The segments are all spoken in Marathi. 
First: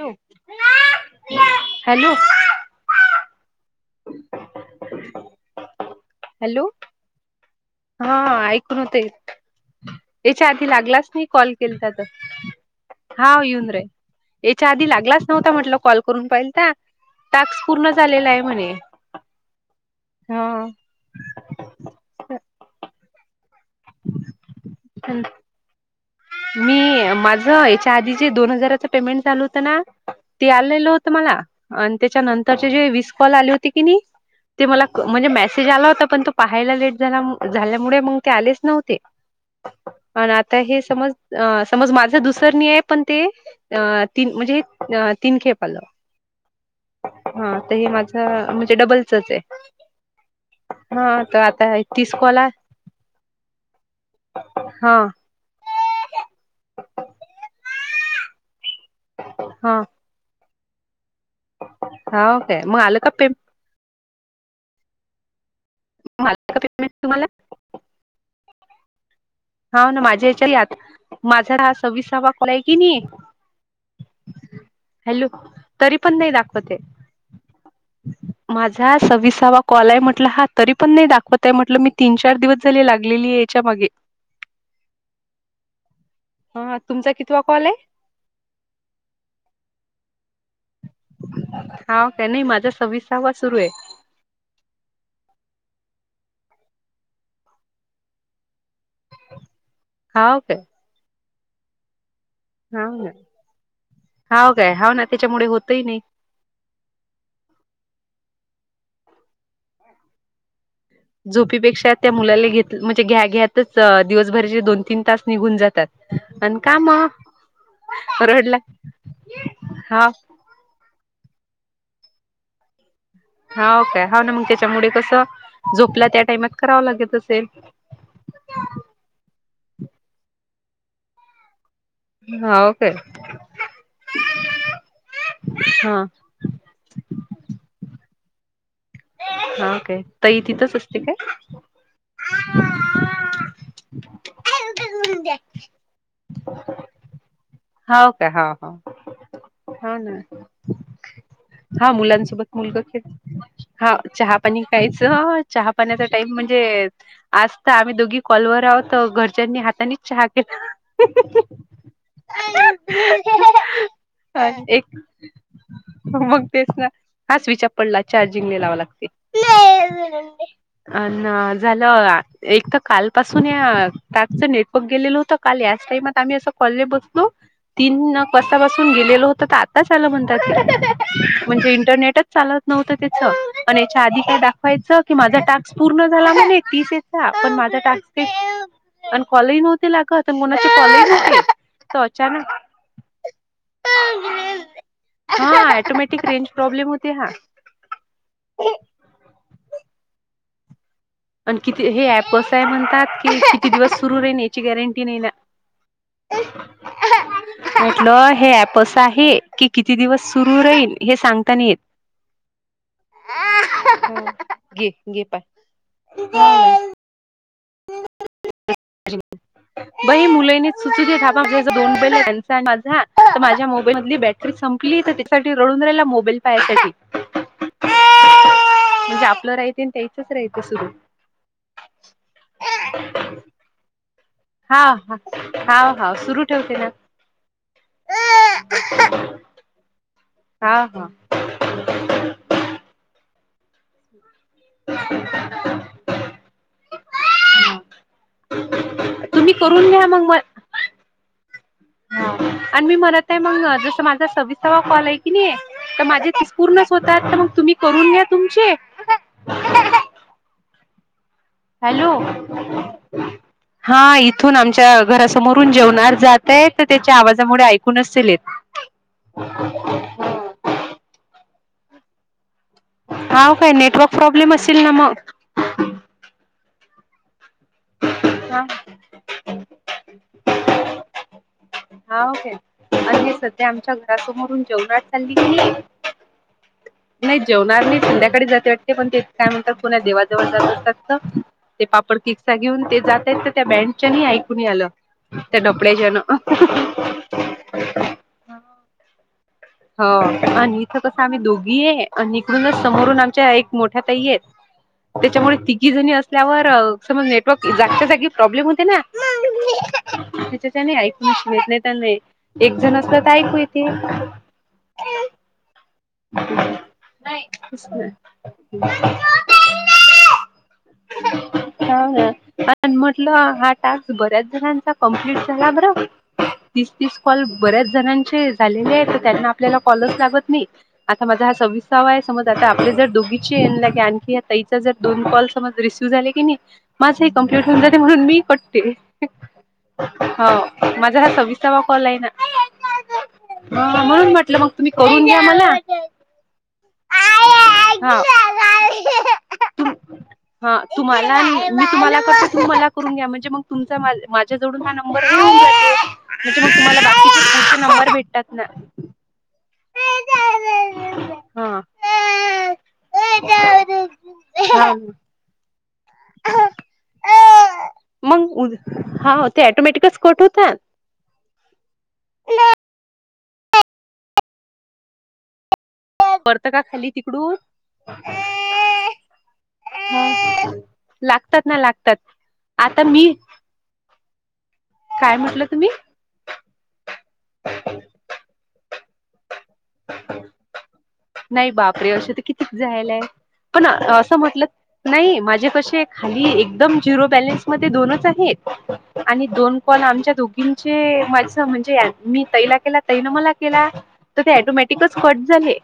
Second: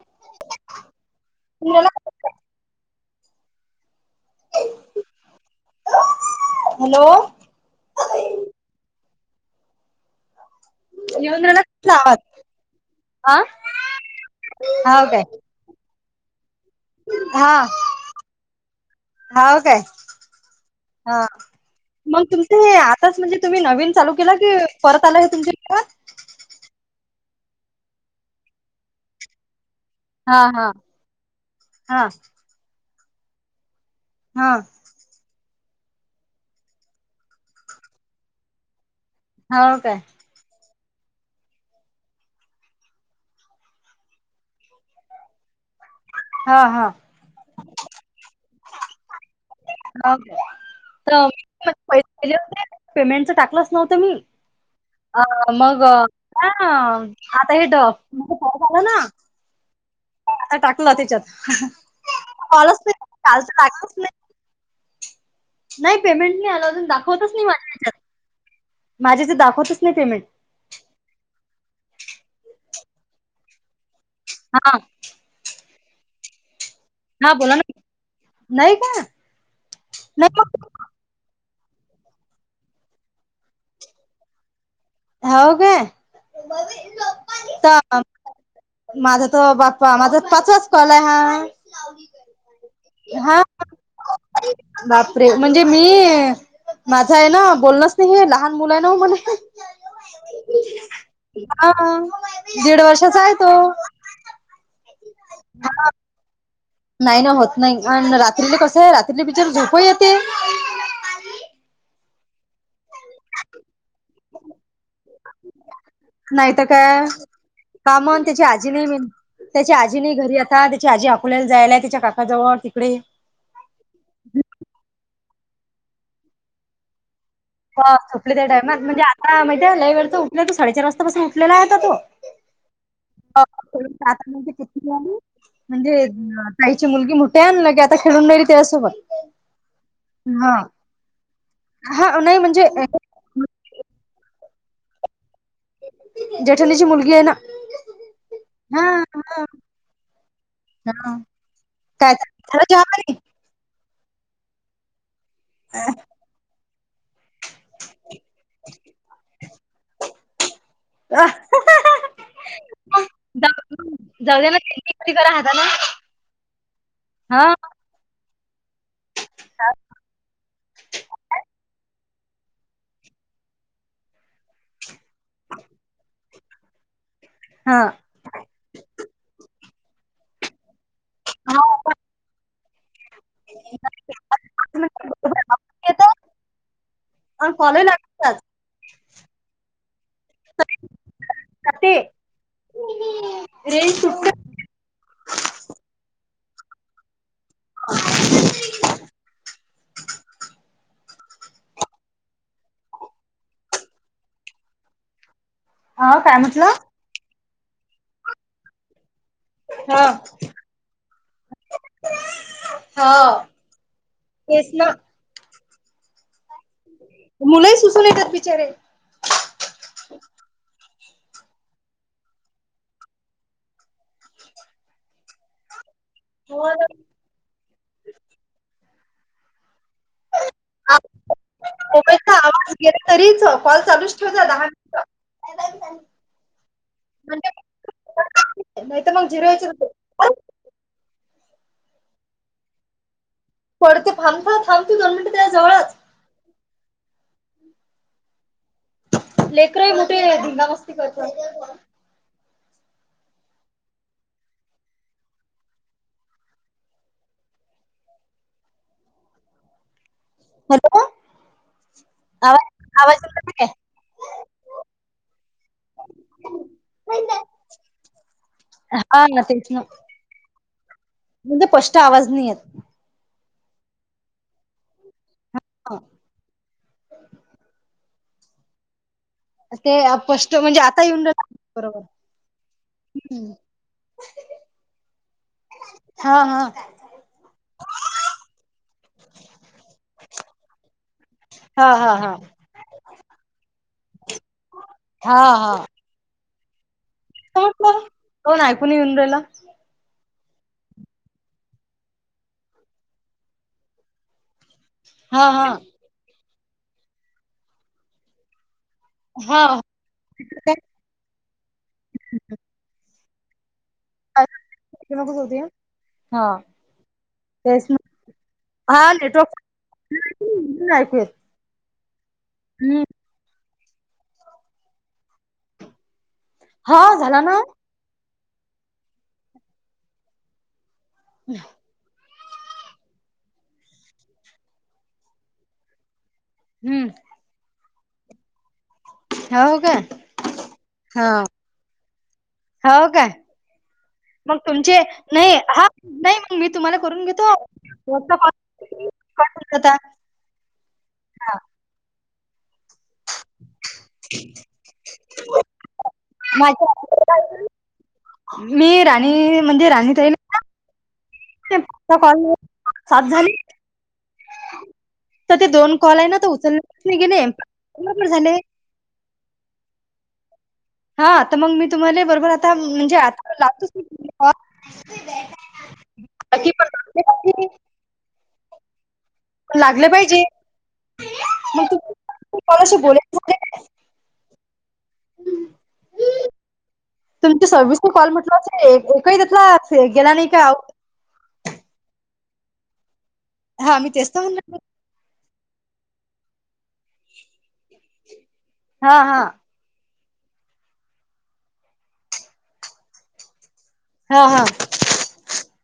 ॅ हॅलो. [unintelligible] हॅलो. हॅलो. हा ऐकून होते. त्याच्या आधी लागला. येऊन कॉल राहिला के का आवाज? हा येऊन र याच्या आधी हाव काय लागलाच नव्हता म्हट कॉल. करून पाहिल हा तास् पूर्ण झालेला आहे म्हणे हाव काय ह. हा मग तुमच हे आताच म्हणजे तुम्ही नवीन चालू केला की परत आला हे तुमचे. मी माझं याच्या आधी ज दोन हजाराचं पेमेंट झाचालू होतं ना. हा ते हा आलेलं होत मला आणि हा त्याच्या नंतरचे जे विीस कॉल आले होते की नाही हा ते मला. म्हणजे मेसेज आला होता पण तो पाहायला लेट झाला झाल्यामुळे मग ते आलेच नव्हते. हो काय. आणि आता हे समज अ समज माझं दुसरणी आहे पण ते. अ तीन म्हणजे तीन खेप आलं. हा हा. हा तर हे माझं म्हणजे डबलचच आहे. हा तर आता तीस पैसेले कॉल आहे. होते पेमेंटच टाकलंच नव्हतं मी. हा अ मग का आता हेट फय झाला ना. हा. टाकलं त्याच्यातल. हा काय दवत मग आलं का पे नाही नाही पेमेंट नाही आलं का आला अजून पेमेंट तुम्हाला दाखवतच नाही माझ्याच्यात. माझे ज. हा ना माझ्या याच्या यात माझा हा सव्विसावा कळा आहे कि नाही हा हॅलो तरी पण नाही दाखवते हा बोला ना नाही का माझा सविसावा कॉल आहे नाही म्हटला हा मग तरी पण नाही दाखवतय म्हटलं मी तीन चार दिवस झाले लागलेली आहे याच्या मागे. हो का. हा तुमचा कितवा कॉल आहे माझा त बाप्पा माझापाचच कॉल आहे हा. हा काय नाही माझा सव्विसावा हा सुरू आहे. बापरे म्हणजे मी माझं आहे ना बोललच नाही हे लहान मुलं आहे ना म्हण हा ओ काे हा दीड हाव ना वर्षाचा आहे तो हाव काय हा ना त्याच्यामुळे होतही नाही नाही ना होत नाही आणि रात्रीले कसं आहे रात्रीले बिचार झोप येते झोपीपेक्षा त्या मुलाला घेत म्हणजे घ्या घ्या दिवसभराचे दोन तीन तास निघून जातात आणि का मग कामान त्याची रडला आजी नाही मि त्याची आजी हा नाही घरी का त्याची आजी अकोल्याला जायलाय त्यािच्या काकाजवळ तिकडे हा काय हा ना मग त्याच्यामुळे कसं झोपला त्या टाइमात करावं लागत असेल हो झोपले त्या टायमात म्हणजे आता माहिती आहे लय वेळ त उठले तो साडेचार वाजतापसून उठलेला आहे आता तो हा ओके ात म्हणजे किती आहे हा म्हणजे काईची मुलगी मोठी आहे ल के आता खेळून राेली त्याच्यासोबत ह काय तई हा तिथंच असते काय हा उई म्हणजे [inaudible] जेठाणीची मुलगी आहे ना होा का होा हो हा हा. हो ना हा हा काय मुलांसोबत झालं मुलग चहा खेळ पाणी? हा चहा पाणी खायचं चहा पाण्याचा टाइम म्हणजे आजता आम्ही दोघी कॉलवर आहोत घरच्यांनी हातानीच चहा केला अ जाऊ जाऊ अ दे ना त्यांची एक एकटी करा हातानं मग तेच ना हा हच विचार पडला चार्जिंग ल लावा लागते अ झालं एक तर कालपसून या टॅपच नेटवर्क गेलेलं होत काल याच टामात आम्ही असं कॉल बसलो हा. तीन तापसून गेलेल होत तर आताल म्हणतात म्हणजे इंटरनेटच चालत नव्ह याच्या आधी काय दाखवायच की माझा टास्क पूर्ण झाला म्ह तीसचा पण माझा टास्क ह पण कॉलेज नव्हती लाग कोणाची कॉलेज नव्हती ते तर अचानक रेंज सुटते हा टोमॅटिक रेंज प्रॉब्लेम होते हा [inaudible] आणि किती हे ऍप असं आहे म्हणतात की किती दिवस सुरू राहीन याची गॅरंटी नाही ना अ काय म्हटलं म्हंटलं हे एप अस आहे की किती हा दिवस सुरू राहील हे सांगताना येत हा तेस ना घे पय अर का मुलंही सुसून येतात बिचारे ह ब मुलानी चची द दोन बैले त्यांचा माझा माझ्या मोबाईल मध बट त संपली तर त्याच्यासाठी रळून राहियला म्हणे आपलंच मोकेचा आवाज गेला तरीच कॉल चालूच ठेव द दहा हा मिनिटं हा हां हां सुरू ठेवते. म्हणजे नाही [inaudible] हा हा पडतंथबफा [unintelligible] थांबतो दोन मिनट त्या जवळात तुम्ही करून लेकरे घ्या मोठे मग म आहे धिंगा मस्ती करतात. आणि मी म्हणत आहे मंग जसं माझा सविस्वा कॉल आहे की नई. त माझे तेच पूर्णच होतात तर मग तुम्ही करून घ्या तुमचे. Hello [unintelligible] hello. आवाज आवाज येतोय काय? हां इथून आमच्या घरासमोरून जेवणार जातय त त्याच्या आवाजामुळे ऐकू नसेल येत. हा ना तेच ना म्हणजे पस्ट आवाज नई येत. हा काय नेटवर्क प्रॉब्लेम असेल ना म. [unintelligible] अच्छ [unintelligible] ते पष्ट म्हणजे आता येऊनदेत. हां सेल आणि सध्या आमच्या घरासमोरून जेवराट चालली कि नई. हा हा. नाई जेवणारणीं संध्याकाळी जात्यात त्या पण ते काय म्हणतात पुना देवाजवळ जात असतात. त ते हा हा पापड कि हा काय घेऊन ते जातायत त्या बँडच्यानी ऐकू नई आलं. हा ते डपळेज न. का कोण कोण ऐकूून इंद्रेला. हो आणि इथं कसं आम्ही दोघी आये आणि इकडूनच समोरून आमच्या एक मोठ्या ताई येत. हा त्याच्यामुळे हा तिघी जणी असल्यावर समज नेटवर्क जागच्या जागी प्रॉब्लेम होते ना. हा तिच्याच्यानी ऐक मिश नेट [unintelligible] णत नाह नाई एक जण असलं तर ऐकूय येते. [unintelligible] कस होते हा तेच नाई. हा नेटवर्क ऐकू येत हा आण हम्म म्हटलं हा टास्क बऱ्याच जणांचा कम्प्लीट झाला बर. तीस हा तीस झाला कॉल ना बऱ्याच जणांचे झालेले आहेत. कारण आपल्याला कॉलच लागत नई. आता माझा हा सवि सावा आहे. समज आता आपले जर डोघीचे ये आणखी या ताईचा जर दोन कॉल समज रिसीव्ह झाले की नई हम्म माझी कम्प्लीट होऊन म्हणून मी पण हो काय हो माझा हा सविस्तावा कॉल आहे ना. हो काय हां म्हणून म्हटलं मग तुम्ही तुमचे करून द्या नाही मला. हा नाही मग मी तुम्हाला करून घेतो हा. [unintelligible] हा तुम्हाला मी तुम्हाला करतो तुम्हाला करून घ्या म्हणजे मग तुमचा माज माझ्या जवडून हा नंबर हे हुन जाते. म्हणजे मग तुम्हाला बाकीचे नंबर भेटतात ना? मी म्हणजे राणीत येईल हा. कॉल [unintelligible] सातजण हां हूं. त ते दोन कॉल आहे ना त उचलले नाही गे नाही हा पण मग झाले. उद हा ते ऑटोमॅटिक स् कट होता. हा तर मंग मी तुम्हाला बरोबर आता म्हणजे आता [unintelligible] लातोच परत का पण लागले खाली तिकडून पाहिजे पण लागले पाहिजे लागतात ना मग लागतात तुम्ही कॉलशी आता मी बोलायच झाले काय? काय म्हटलं तुम्ही? तुमच सवीस न कॉल म्हटला एक एकही त्यातला फेल गेला नाही का? नाही बापरे अश तर कितीच जायलाय पण हा मी तेच असं तर म्हटलं म्हणलं नाही माझे कसे खाली एकदम झिरो बॅलन्स म दोनच आहेत हा हा आणि दोन कोण आमच्या दोघींचे माझ म्हणजे मी तैला केला तैन मला केला तर हा ते हा ॅटोमॅटिकच कट झाले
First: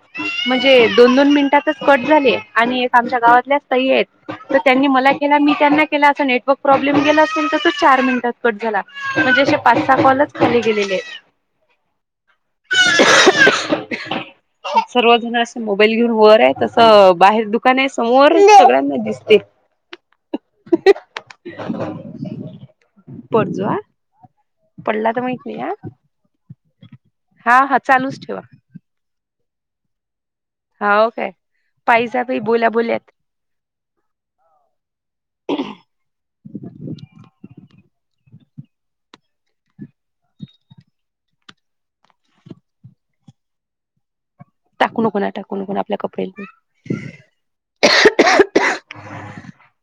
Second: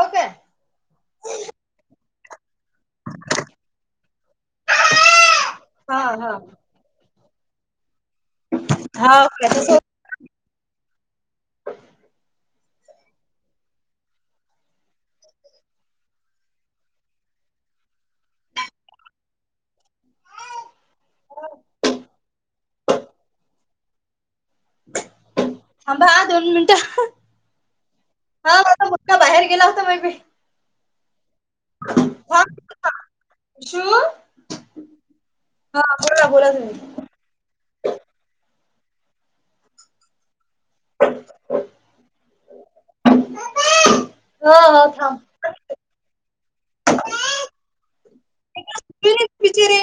हो काय म्हणजे दोन दोन मिनिटातच कट झाले आणि आमच्या गावातल्या तई आहेत. त त्यांनी मला केला मी त्यांना हा केला अस हा नेटवर्क प्रॉब्लेम गेला असेल त तो चार मिनिटात कट झाला हा म्हणजे काय असे तस पाच सहा कॉलच खाली गेलेले. सर्वजण असं मोबाईल घेऊन वर आहे तसं बाहेर दुकान आहे समोर सगळ्यांना दिसते पर्जुवा अांबा दोन मिनटं हा हा चालूच ठेवा हा का बाहेर गेला होता मग मी हा काय पाहिज प हा बोला बोलत शू हा बला ना बोला तही हो हो टाकू नको थांब ना टाकू नको ना आपल्या कपड बचरे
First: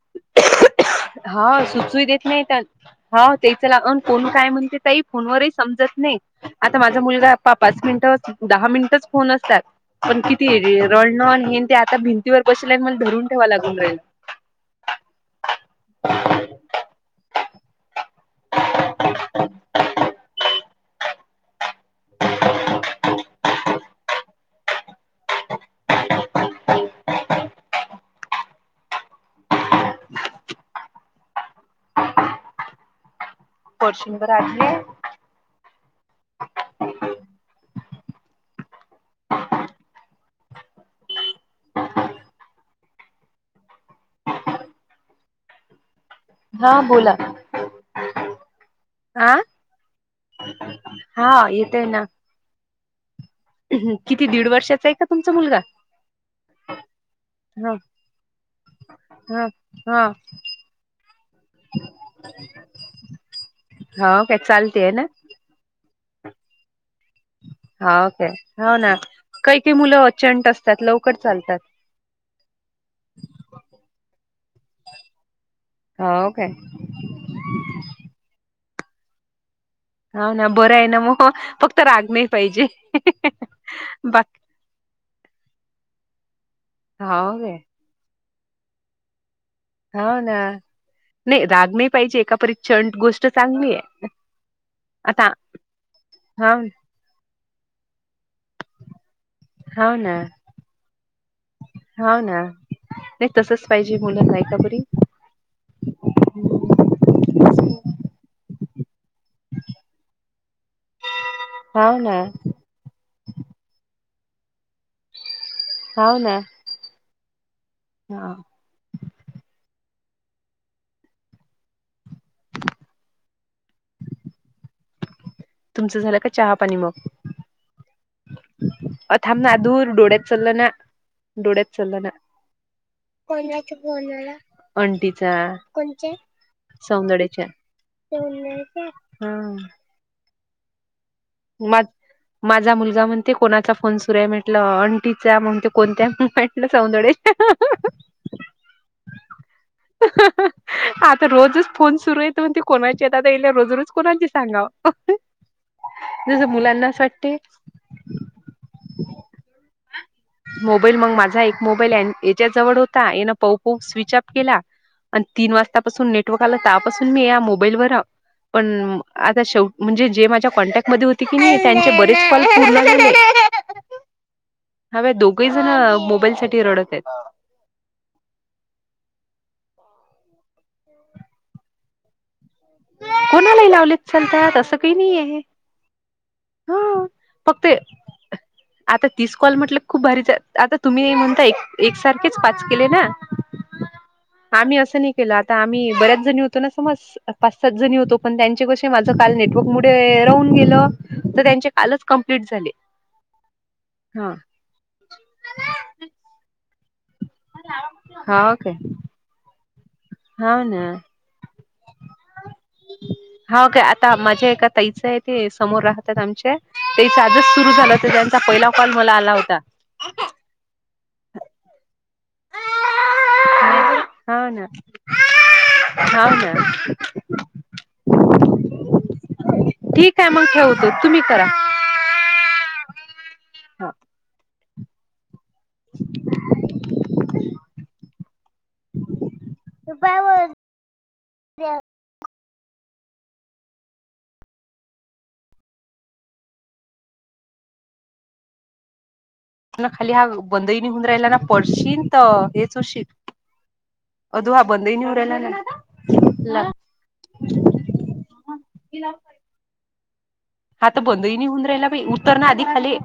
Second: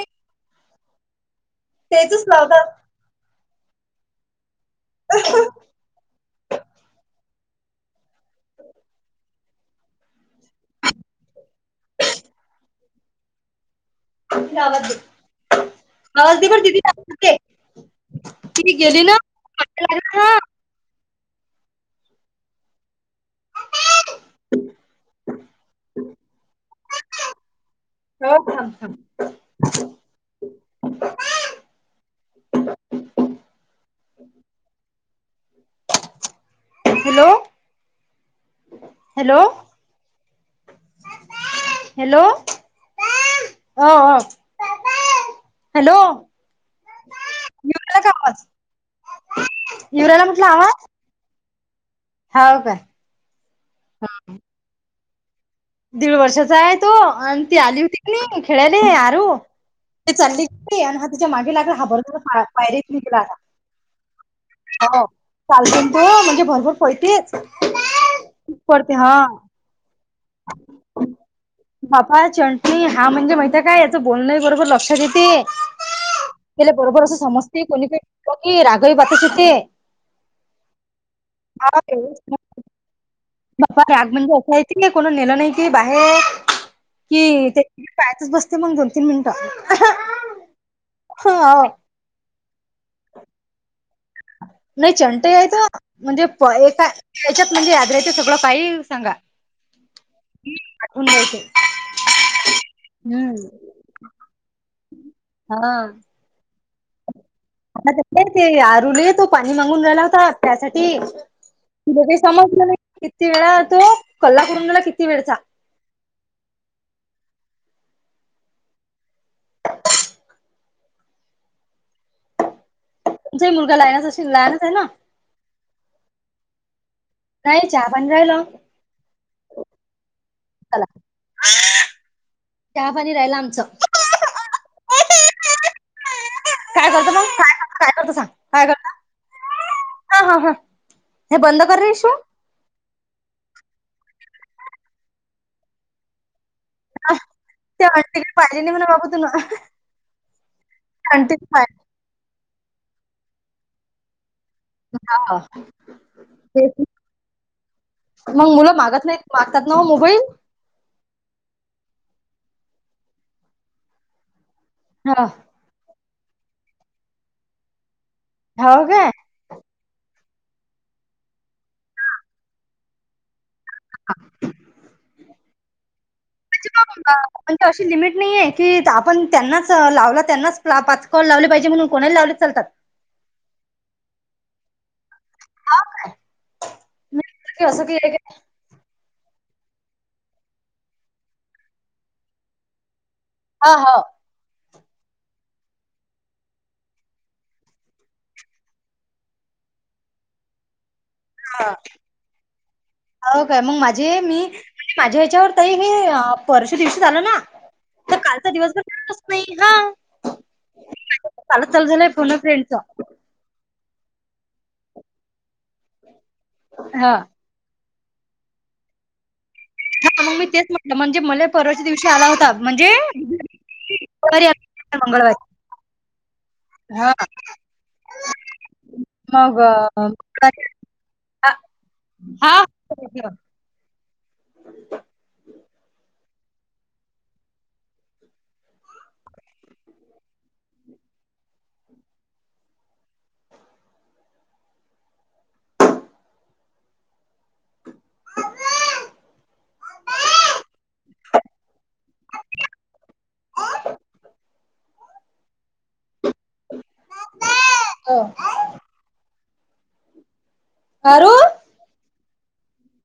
होा सुचू देत नाही लावतात हा त्याच लाग कोण काय म्हणते फोनवरही समजत नाही आता माझा मुलगापा पाच मिनिट दहा मिनिटच फोन असतात पण किती आहे रणॉन हे ते आता भिंतीवर बसल आणि मला धरून ठेवा लागून राहील वाज आवाजदी दिदीते ती गेली ना हो खां पशंवर आले हॅलो हॅलो हॅलो हॅलो हा बोला मिळला कावाज हा यिवराला म्हटलं हवा हा येतय ना हो का किती दीड वर्षाचा आहे का तुमचा मुलगा दीड वर्षाचा आहे तो आणि ती ह आली होती की नाही खेळाले हरू ह. ते चालली आणि ह त्याच्या मागे लागड हाबर पायरेेत निघेला आता हा काय चालतेय ना चालत ना तू म्हणजे भरपूर पळतीस हाकय हो ना काही काही मुलं अचंड असतात लवकर चालतात बापा चंटणी हा म्हणजे माहित काय याचं बोलणं बरोबर लक्षात देते हा काय ले बरोबरोस सस्त कोनीी रागवी बाती शतेे हा ना बरं आहे ना मग फक्त राग नाही पाहिजे सफा राग बाकी म्हणजे असा आहे क को नेलं नाही की बाहेर हाव कि काय ते पायातच बसते मग दो तीन मिनट हा ना नाही हो राग नाही पाहिजे एकापरी छंड गोष्ट चांगली आहे नाही आता चंट आहे त म्हणजे हाव एका त्याच्यात म्हणजे आदरााचं सगळं पाय सांगा हो ना हण घच हा ना नाही तसच पाहिजे मुलं नाही कापरी हा ते आरुले तो पाणी मागून रायला होता त्यासाठी हाव ना काही समजलं ना किती वेळा तो कल्ला करून गला किती वेळचा हो ना, हा तुमचाही मुलगा लाहण्याच अशी लाहनच आहे ना तुमचं झालं का चहापाणी मग नाही चहा पाणी राहिल. अथांम ना धूर डोळ्यात चचालं ना चला. डोळ्यात चल ना चहा पाणी राहिला आमचं. कोणाच्या कोणाला अंटीचा कोणच्या काय करत म काय करत काय करत सांग काय सौंदड्याच्या करत. हा हा हा हा हे बंद मा करशु माझा मुलगा म्हणते कोणाचा फोन सुरुय म्हटलं अंटीचा म्हने ते कोणत्या सौंदडे त्या आंटीकडे पाहिजे नाही म्हणा बाबू तुला आता आंटीकडे रोजच पाहिजे फोन सुरू येत म्हणते कोणाचे येतता येईले रोज रोज कोणाचे सांगाव. हा जसं मुलांना असं वाटते. मग मुलं मागत नाही मागतात ना मोबाईल मोबाईल मग माझा एक मोबाईल याच्या जवळ होता येन पाहू पाहू स्विच ऑफ केला. हा आणि तीन वाजतापासून नेटवर्क आलापासून मी या मोबाईल वर आहे हो पण काय ेव म्हणजे जे माझ्या कॉन्टॅक्ट म होते की नाही त्यांचे बरेच कॉल पूर्ण झाले. हव दोघही जण मोबाईल साठी रडत आहेत. म्हणजे अशी लिमिट नाहीे की आपण त्यांनाच लावला त्यांनाच पाच कॉल लावले पाहिजे म्हणून कोणी लावले चालतात. कोणालाही लावलेत चालतात असं काही नाहीय. हा की फक्त असं की आता तीस कॉल म्हटलं खूप भारी आता तुम्ही नाही म्हणता एकसारखेच पाच केले ना. हा हा आम्ही असं नाही केलं आता आम्ही बऱ्याच जणी होतो ना समज पाच सात जणी होतो पण त्यांचे कसे माझं काल नेटवर्क मुळे राहून गेलं. तर त्यांचे ह कालच कंप्लीट झाले. हो काय मग माझी हा. मी म्हणजे माझ्या ह्याच्यावर तही मी वर्ष दिवशी आल ना तर कालचा दिवसच नाही हा हो ना, कालच चालू झालंय फोन अ फ्रेंडचा हा काय आता माझ्या आहे एका ताई आहे. ते समोर राहतात आमच्या ते हा आजच सुरु झालं हो त्यांचा पहिला कॉल मला आला होता. हा मग मी तेच म्हटलं म्हणजे मला परवाच्या दिवशी आला होता. म्हणजे मंगळवारी हा ह हा मग ठीक आहे मग ठेवतो तुम्ही करा. हा हो, [unintelligible] [unintelligible] खाली हा बंदईनी हुण राहिला ना पडशीलन तर हेच हो शिक अो ह बंदेनव [unintelligible] [unintelligible] हात बंदही आरू नाहीहून राहिला उत्तर ना आधी खाली.